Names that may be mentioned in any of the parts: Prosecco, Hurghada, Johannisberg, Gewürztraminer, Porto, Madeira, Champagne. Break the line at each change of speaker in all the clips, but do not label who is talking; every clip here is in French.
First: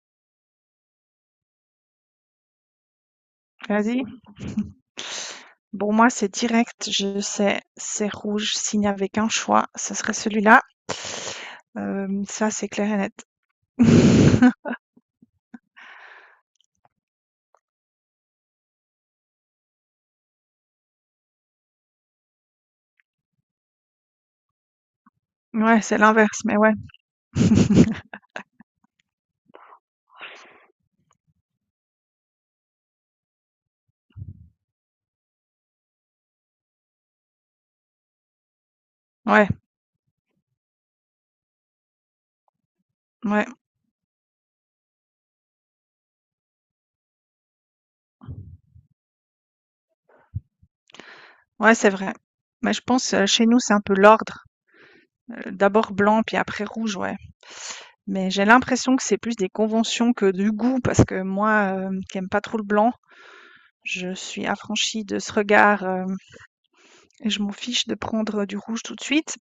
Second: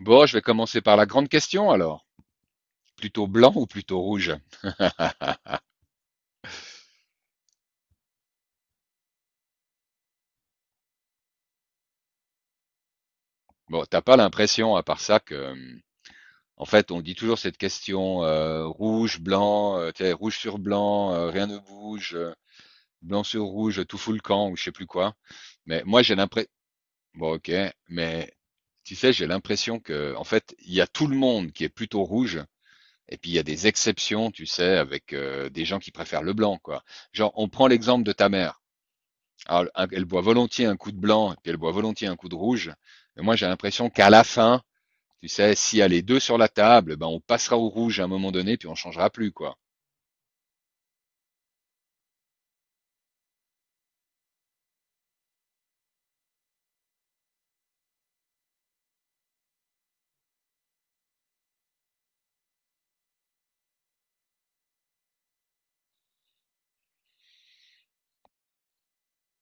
Bon, je vais commencer par la grande question alors. Plutôt blanc ou plutôt
Vas-y.
rouge?
Bon, moi, c'est direct, je sais, c'est rouge. S'il n'y avait qu'un choix, ce serait celui-là. Ça, c'est clair et net.
Bon, t'as pas l'impression, à part ça, que, en fait, on dit toujours cette question rouge, blanc, tu sais, rouge sur blanc, rien ne bouge, blanc sur rouge, tout fout le camp, ou je sais plus quoi.
Ouais,
Mais
c'est
moi, j'ai
l'inverse,
l'impression.
mais ouais.
Bon, ok, mais tu sais, j'ai l'impression que, en fait, il y a tout le monde qui est plutôt rouge, et puis il y a des exceptions, tu sais, avec des gens qui préfèrent le blanc, quoi. Genre, on prend l'exemple de ta mère.
Ouais,
Alors, elle boit volontiers un coup de blanc et puis elle boit volontiers un coup de rouge. Mais moi, j'ai
ouais,
l'impression qu'à la fin, tu sais, s'il y a les deux sur la table, ben, on passera au rouge à un moment donné, puis on changera plus, quoi.
ouais, c'est vrai. Mais je pense, chez nous, c'est un peu l'ordre. D'abord blanc, puis après rouge, ouais. Mais j'ai l'impression que c'est plus des conventions que du goût parce que moi, qui aime pas trop le blanc, je suis affranchie de ce regard, hem et je m'en fiche de prendre du rouge tout de suite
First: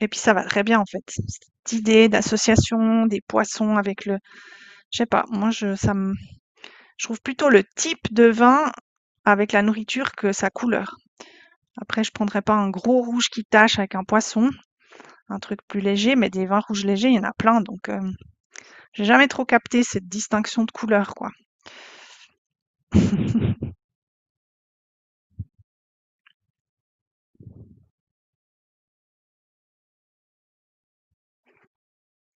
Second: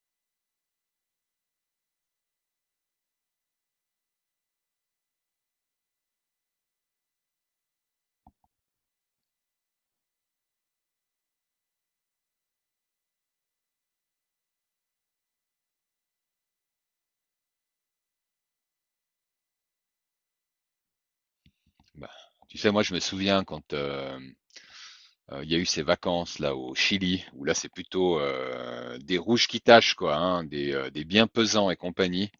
et puis ça va très bien en fait. Cette idée d'association des poissons avec le je sais pas, moi je ça me je trouve plutôt le type de vin avec la nourriture que sa couleur. Après je prendrais pas un gros rouge qui tache avec un poisson, un truc plus léger, mais des vins rouges légers, il y en a plein donc, j'ai jamais trop capté cette distinction de couleur quoi.
Ben, tu sais, moi, je me souviens quand il y a eu ces vacances là au Chili, où là, c'est plutôt des rouges qui tâchent, quoi, hein, des bien pesants et compagnie.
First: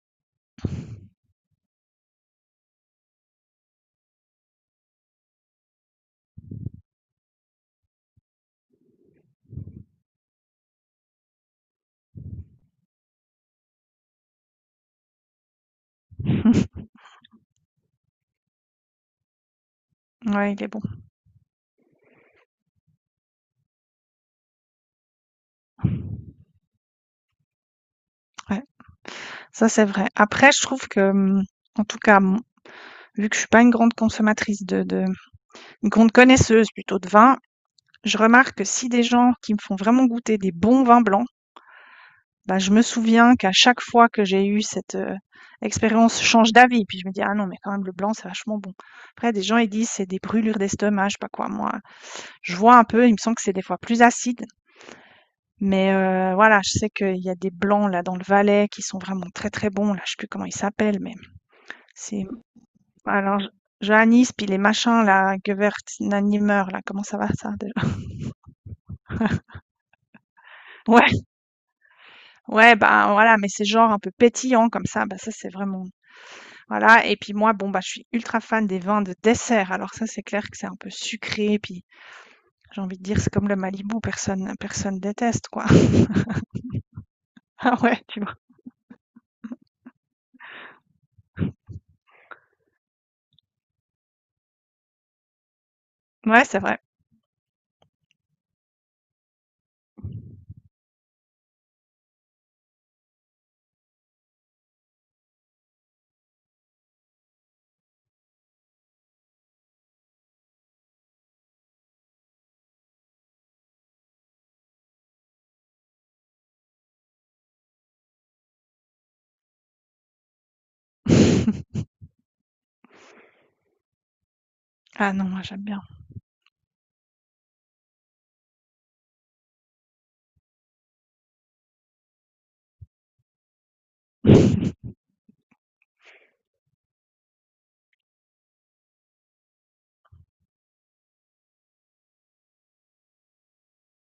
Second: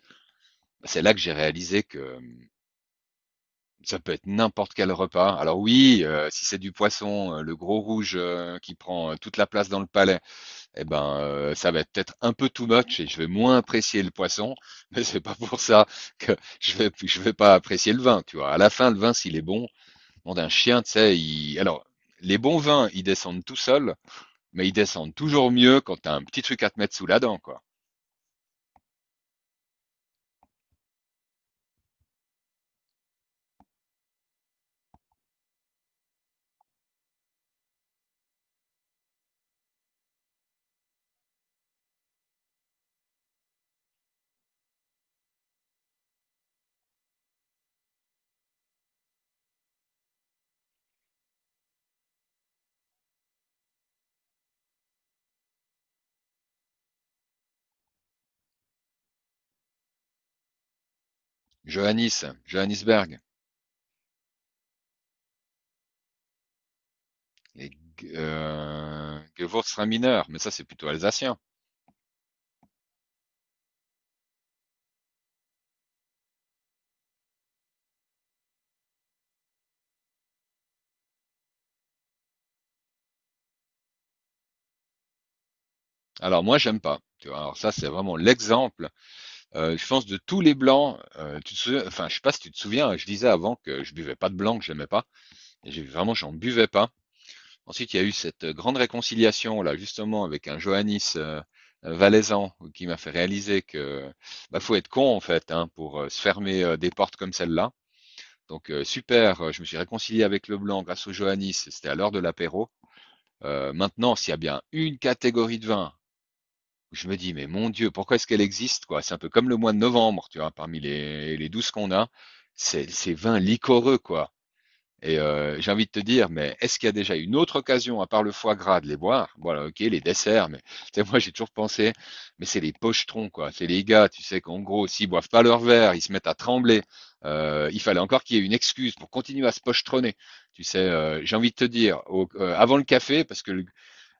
Ben, c'est là que j'ai réalisé que ça peut être n'importe quel repas. Alors oui, si c'est du poisson, le gros rouge qui prend toute la place dans le palais. Eh ben, ça va être peut-être un peu too much et je vais moins apprécier le poisson, mais c'est pas pour ça que je vais pas apprécier le vin, tu vois. À la fin, le vin, s'il est bon, bon d'un
Ouais, il est bon.
chien, tu sais, il... alors, les bons vins, ils descendent tout seuls, mais ils descendent toujours mieux quand t'as un petit truc à te mettre sous la dent, quoi.
Ouais, ça c'est vrai. Après, je trouve que, mmh, en tout cas, mon vu que je suis pas une grande consommatrice de, une grande connaisseuse plutôt de vin, je remarque que si des gens qui me font vraiment goûter des bons vins blancs, bah, je me souviens qu'à chaque fois que j'ai eu cette, expérience, je change d'avis. Puis je me dis: «Ah non, mais quand même le blanc, c'est vachement bon». Après des gens, ils disent: «C'est des brûlures d'estomac», je sais pas quoi. Moi, je vois un peu, il me semble que c'est des fois plus acide, mais voilà, je sais qu'il y a des blancs là dans le Valais qui sont vraiment très, très bons. Là, je sais plus comment ils s'appellent, mais c'est
Johannisberg.
alors Johannis puis les machins là, Gewirtz, nanimer là, comment ça va ça
Les
déjà?
Gewürztraminer, mais ça c'est plutôt
Ouais,
alsacien.
ouais, bah voilà, mais c'est genre un peu pétillant comme ça, bah ça c'est vraiment voilà. Et puis moi, bon bah je suis ultra fan des vins de dessert. Alors ça c'est clair que c'est un peu sucré, puis j'ai envie de dire c'est comme le Malibu, personne déteste quoi.
Alors moi j'aime pas. Tu vois, alors ça
Ah
c'est
ouais,
vraiment
tu vois.
l'exemple. Je pense de tous les blancs. Enfin je sais pas si tu te souviens, je disais avant que je buvais pas de blanc, que j'aimais pas. Et j'en
Ouais, c'est
buvais
vrai.
pas. Ensuite, il y a eu cette grande réconciliation, là, justement, avec un Johannis valaisan qui m'a fait réaliser que bah, faut être con, en fait, hein, pour se fermer des portes comme celle-là. Donc, super, je me suis réconcilié avec le blanc grâce au Johannis, c'était à l'heure de l'apéro. Maintenant, s'il y a bien une catégorie de vin, je me dis, mais mon Dieu, pourquoi est-ce qu'elle existe, quoi? C'est un peu comme le mois de novembre, tu vois, parmi les 12 qu'on a, c'est ces vins liquoreux, quoi.
Ah
Et
non, moi j'aime
j'ai
bien.
envie de te dire, mais est-ce qu'il y a déjà une autre occasion, à part le foie gras, de les boire? Voilà, ok, les desserts, mais tu sais, moi j'ai toujours pensé, mais c'est les pochetrons, quoi. C'est les gars, tu sais, qu'en gros, s'ils boivent pas leur verre, ils se mettent à trembler. Il fallait encore qu'il y ait une excuse pour continuer à se pochetronner. Tu sais, j'ai envie de te dire, avant le café, parce que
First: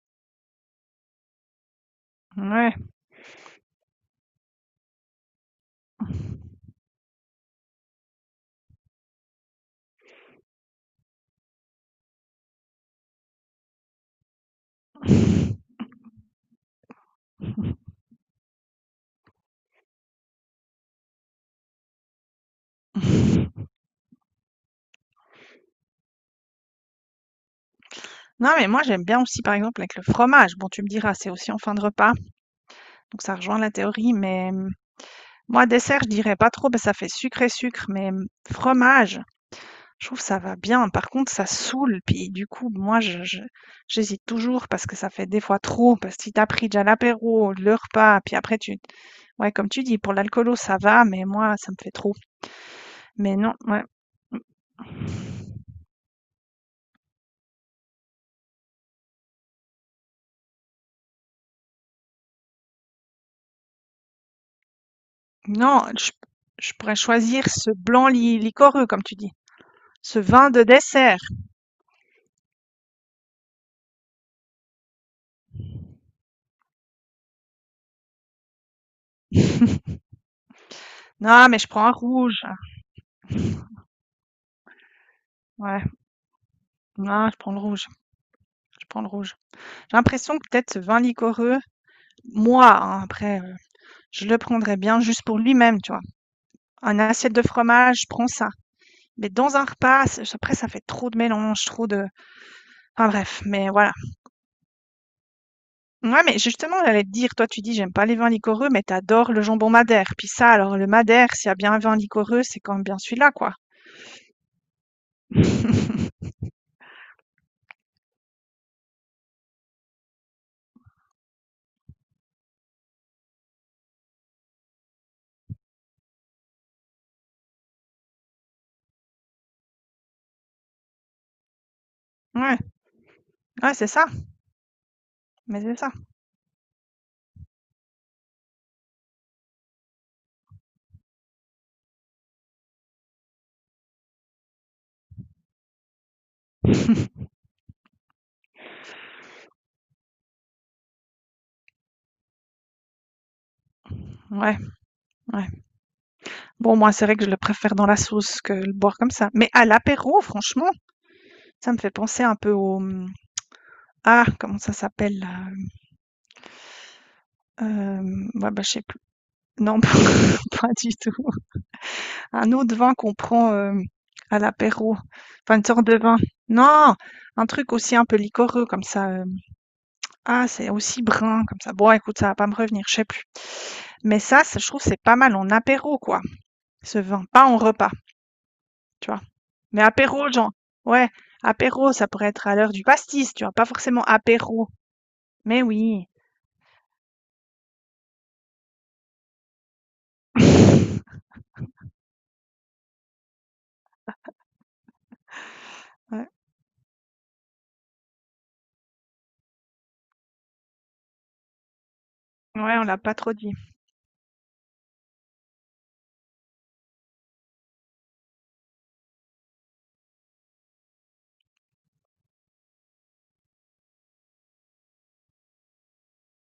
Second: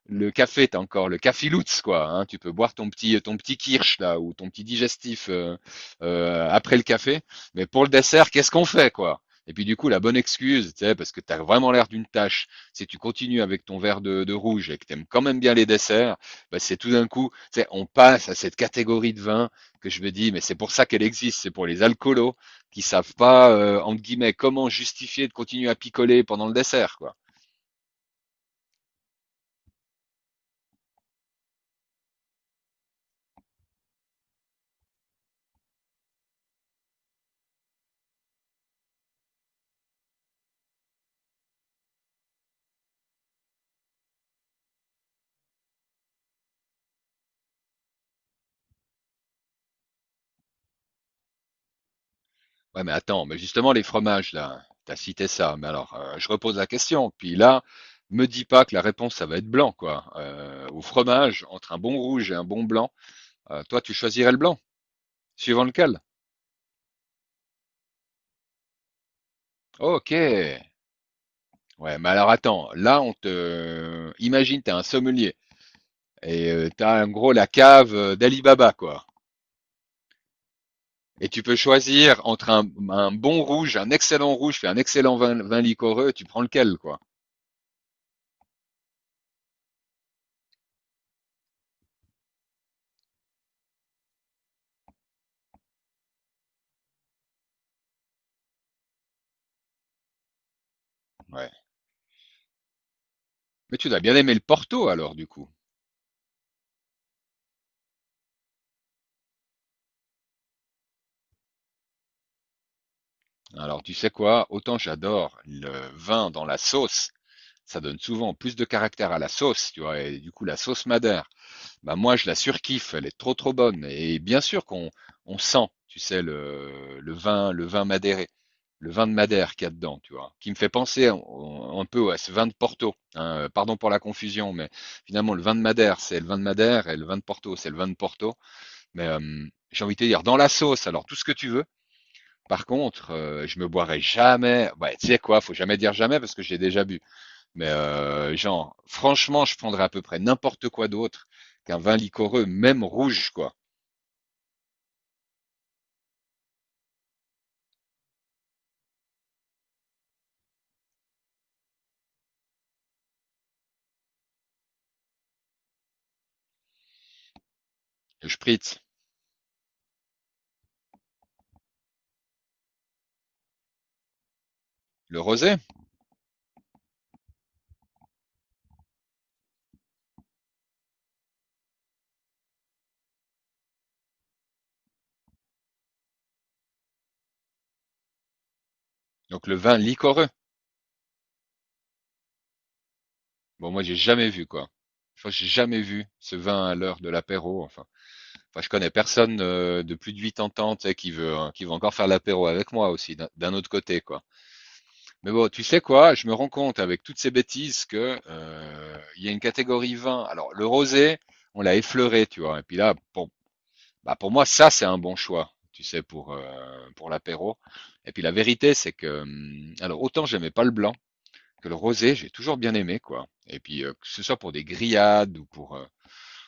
le café, t'as encore le cafilutz, quoi. Hein. Tu peux boire
Ouais.
ton petit kirsch, là, ou ton petit digestif après le café. Mais pour le dessert, qu'est-ce qu'on fait, quoi? Et puis, du coup, la bonne excuse, tu sais, parce que t'as vraiment l'air d'une tâche, si tu continues avec ton verre de rouge et que t'aimes quand même bien les desserts, bah, c'est tout d'un coup, tu sais, on passe à cette catégorie de vin que je me dis, mais c'est pour ça qu'elle existe, c'est pour les alcoolos qui savent pas, entre guillemets, comment justifier de continuer à picoler pendant le dessert, quoi.
Non, mais moi j'aime bien aussi par exemple avec le fromage. Bon, tu me diras, c'est aussi en fin de repas, donc ça rejoint la théorie, mais moi dessert, je dirais pas trop, parce que ça fait sucré-sucre, mais fromage, je trouve ça va bien. Par contre, ça saoule, puis du coup, j'hésite toujours parce que ça fait des fois trop, parce que si t'as pris déjà l'apéro, le repas, puis après tu... Ouais, comme tu dis, pour l'alcoolo ça va, mais moi ça me fait trop.
Ouais, mais attends,
Mais
mais
non,
justement, les
ouais.
fromages,
Hum,
là, t'as cité ça, mais alors, je repose la question. Puis là, me dis pas que la réponse, ça va être blanc, quoi. Au fromage, entre un bon rouge et un bon blanc, toi, tu choisirais le blanc, suivant
non,
lequel?
je pourrais choisir ce blanc liquoreux, comme tu dis,
Ok.
ce vin de dessert.
Ouais, mais alors attends, là, on te... Imagine, t'es un sommelier. Et t'as en gros la cave d'Alibaba, quoi. Et tu
Non,
peux
mais je prends un
choisir
rouge.
entre un bon rouge, un excellent rouge, puis un excellent vin
Ouais,
liquoreux, tu prends lequel, quoi.
non, je prends le rouge, je prends le rouge. J'ai l'impression que peut-être ce vin liquoreux, moi, hein, après, je le prendrais bien juste pour lui-même, tu vois? Un assiette de fromage, je prends ça. Mais dans un repas, c'est après ça fait trop de
Ouais.
mélange, trop de enfin bref, mais
Mais tu
voilà.
dois bien aimer le Porto alors, du coup.
Ouais, mais justement, j'allais te dire, toi, tu dis: «J'aime pas les vins liquoreux», mais t'adores le jambon madère. Puis ça, alors le madère, s'il y a bien un vin liquoreux, c'est quand même bien celui-là, quoi.
Alors, tu sais quoi? Autant j'adore le vin dans la sauce. Ça donne souvent plus de caractère à la sauce, tu vois, et du coup la sauce madère, bah moi je la surkiffe, elle est trop trop bonne. Et bien sûr qu'on on sent, tu sais, le vin madéré, le vin de Madère qu'il y a dedans, tu vois, qui me fait penser un peu à ce vin de
Ouais,
Porto. Hein,
ouais,
pardon
c'est
pour la
ça,
confusion, mais finalement le vin de
mais c'est ça.
Madère, c'est le vin de Madère, et le vin de Porto, c'est le vin de Porto. Mais j'ai envie de te dire, dans la sauce, alors tout ce que tu veux. Par contre, je me boirai jamais. Ouais, tu sais quoi, faut jamais dire jamais parce que j'ai déjà bu. Mais genre, franchement, je prendrais à peu près n'importe quoi d'autre qu'un vin liquoreux, même rouge, quoi.
Ouais, ouais. Bon, moi, c'est vrai que je le préfère dans la sauce que le boire comme ça. Mais à l'apéro, franchement, ça me fait penser un peu au... ah, comment ça s'appelle? Là, Euh,
Le
ouais, bah, je
spritz,
sais plus. Non, pas du tout. Un autre vin qu'on prend à l'apéro.
le rosé,
Enfin, une sorte de vin. Non, un truc aussi un peu liquoreux comme ça. Ah, c'est aussi brun comme ça. Bon, écoute, ça va pas me revenir, je sais plus. Mais ça, je trouve, c'est pas mal en apéro, quoi. Ce vin, pas en repas, tu vois.
donc le vin
Mais
liquoreux.
apéro, genre. Ouais, apéro, ça pourrait être à l'heure du pastis, tu vois. Pas
Bon, moi, j'ai
forcément
jamais vu,
apéro.
quoi. Je crois que j'ai
Mais
jamais vu
oui.
ce vin à l'heure de l'apéro. Enfin, enfin, je connais personne de plus de 80 ans, tu sais, qui veut, hein, qui veut encore faire l'apéro avec moi aussi, d'un autre côté, quoi. Mais bon, tu sais quoi, je
Ouais,
me rends compte avec toutes ces bêtises que il y a une catégorie vin. Alors, le rosé, on l'a effleuré, tu vois. Et puis
ouais, on
là,
l'a pas
bon,
trop dit.
bah, pour moi, ça, c'est un bon choix, tu sais, pour l'apéro. Et puis la vérité, c'est que, alors autant j'aimais pas le blanc que le rosé, j'ai toujours bien aimé, quoi. Et puis que ce soit pour des grillades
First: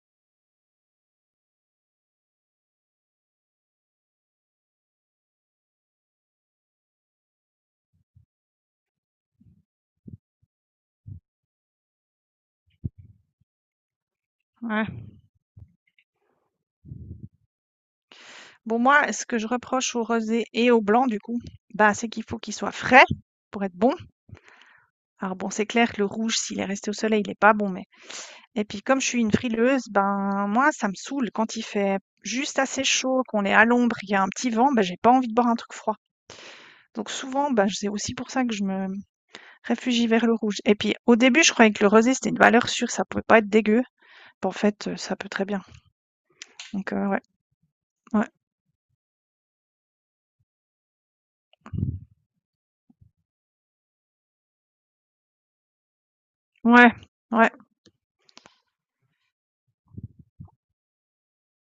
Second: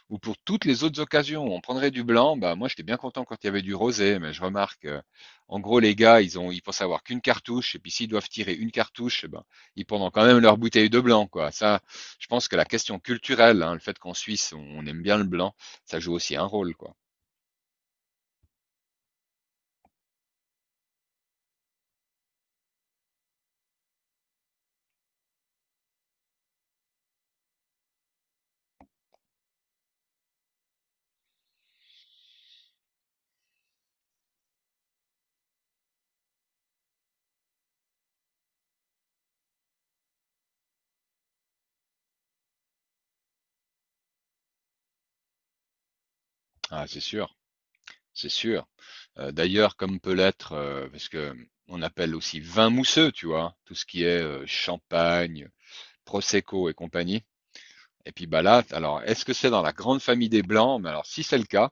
ou pour toutes les autres occasions où on prendrait du blanc, bah moi j'étais bien content quand il y avait du rosé, mais je remarque, en gros les gars, ils pensent avoir qu'une cartouche, et puis s'ils doivent tirer une cartouche, eh ben, ils prendront quand même leur bouteille de blanc, quoi. Ça, je pense que la question culturelle, hein, le fait qu'en Suisse on
Ouais.
on aime bien le blanc, ça joue aussi un rôle, quoi.
Bon, moi, ce que je reproche au rosé et au blanc, du coup, bah, c'est qu'il faut qu'il soit frais pour être bon. Alors bon, c'est clair que le rouge, s'il est resté au soleil, il est pas bon, mais et puis comme je suis une frileuse, ben moi, ça me saoule quand il fait juste assez chaud, qu'on est à l'ombre, qu'il y a un petit vent, ben j'ai pas envie de boire un truc froid. Donc souvent, ben c'est aussi pour ça que je me réfugie vers le rouge. Et puis au début, je croyais que le rosé, c'était une valeur sûre, ça pouvait pas être dégueu. Ben, en fait, ça peut très bien.
Ah,
Donc
c'est
ouais,
sûr.
ouais,
C'est sûr. D'ailleurs, comme peut l'être, parce que on appelle aussi vin mousseux, tu vois? Tout ce qui est, champagne, prosecco et
ouais,
compagnie,
ouais,
et puis, bah, là, alors est-ce que c'est dans la grande famille des blancs? Mais alors si c'est le cas,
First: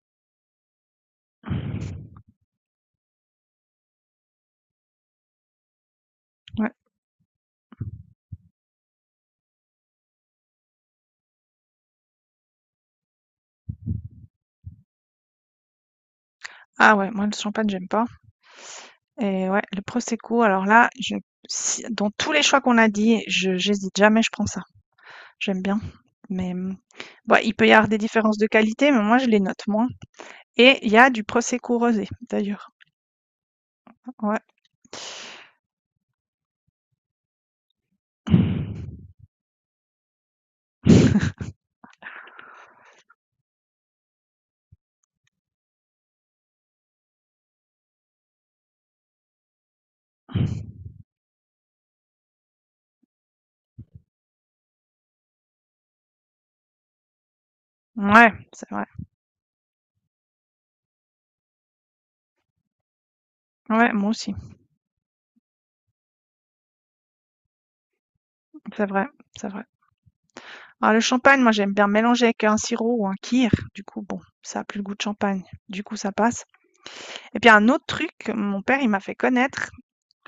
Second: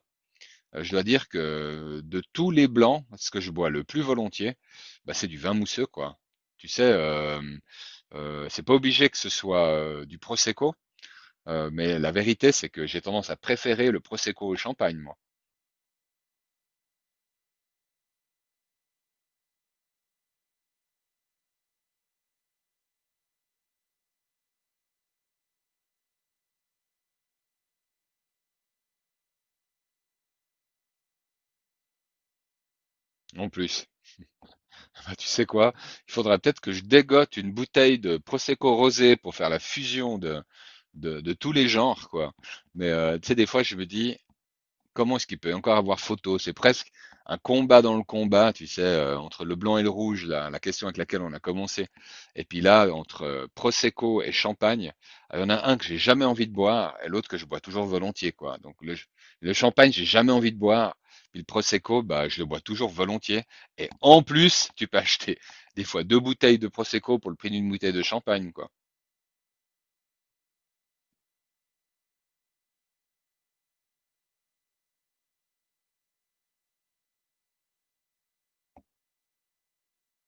je dois dire que de tous les blancs, ce que je bois le plus volontiers, bah, c'est du vin mousseux, quoi. Tu
ouais.
sais, hem, c'est pas obligé que ce soit, du prosecco, mais la vérité, c'est que j'ai tendance à préférer le prosecco au champagne, moi.
Ah ouais, moi le champagne, j'aime pas. Et ouais, le prosecco, alors là, je, dans tous les choix qu'on a dit, je, j'hésite jamais, je prends ça. J'aime bien. Mais, bon, il peut y avoir des différences de qualité, mais moi je les note moins. Et il y a du prosecco rosé d'ailleurs.
Non plus.
Ouais.
Ah bah, tu sais quoi? Il faudra peut-être que je dégote une bouteille de Prosecco rosé pour faire la fusion de tous les genres, quoi. Mais tu sais, des fois, je me dis, comment est-ce qu'il peut encore avoir photo? C'est presque un combat dans le combat, tu sais, entre le blanc et le rouge, la question avec laquelle on a commencé. Et puis là, entre Prosecco et Champagne, il y en a un que j'ai jamais envie de boire et l'autre que je bois toujours volontiers,
Ouais,
quoi.
c'est vrai.
Le Champagne, j'ai jamais envie de boire. Puis le Prosecco, bah, je le bois toujours volontiers. Et
Ouais, moi
en
aussi.
plus, tu peux acheter des fois deux bouteilles de Prosecco pour le prix d'une bouteille de champagne, quoi.
C'est vrai, c'est vrai. Alors le champagne, moi j'aime bien mélanger avec un sirop ou un kir. Du coup, bon, ça a plus le goût de champagne. Du coup, ça passe. Et puis un autre truc, mon père il m'a fait connaître.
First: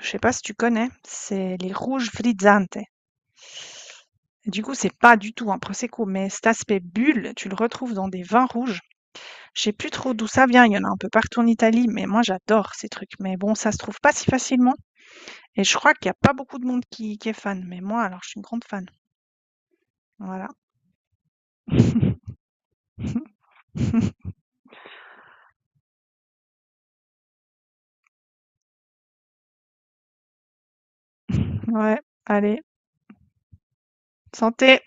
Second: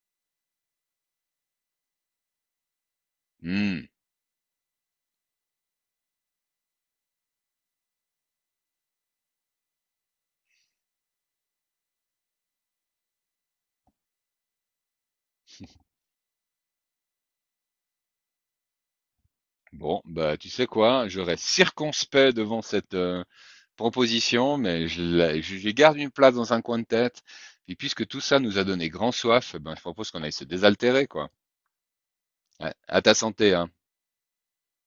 Je sais pas si tu connais, c'est les rouges frizzante.
Hmm.
Du coup, c'est pas du tout un prosecco, mais cet aspect bulle, tu le retrouves dans des vins rouges. Je sais plus trop d'où ça vient, il y en a un peu partout en Italie, mais moi j'adore ces trucs. Mais bon, ça se trouve pas si facilement et je crois qu'il y a pas beaucoup de monde qui est fan. Mais moi, alors, je suis une grande fan.
Bon, bah,
Voilà.
tu sais quoi, je reste circonspect devant cette, proposition, mais je garde une place dans un coin de tête. Et puisque tout ça nous a donné grand soif, eh ben, je propose qu'on aille se désaltérer, quoi.
Ouais, allez,
À ta santé, hein.
santé!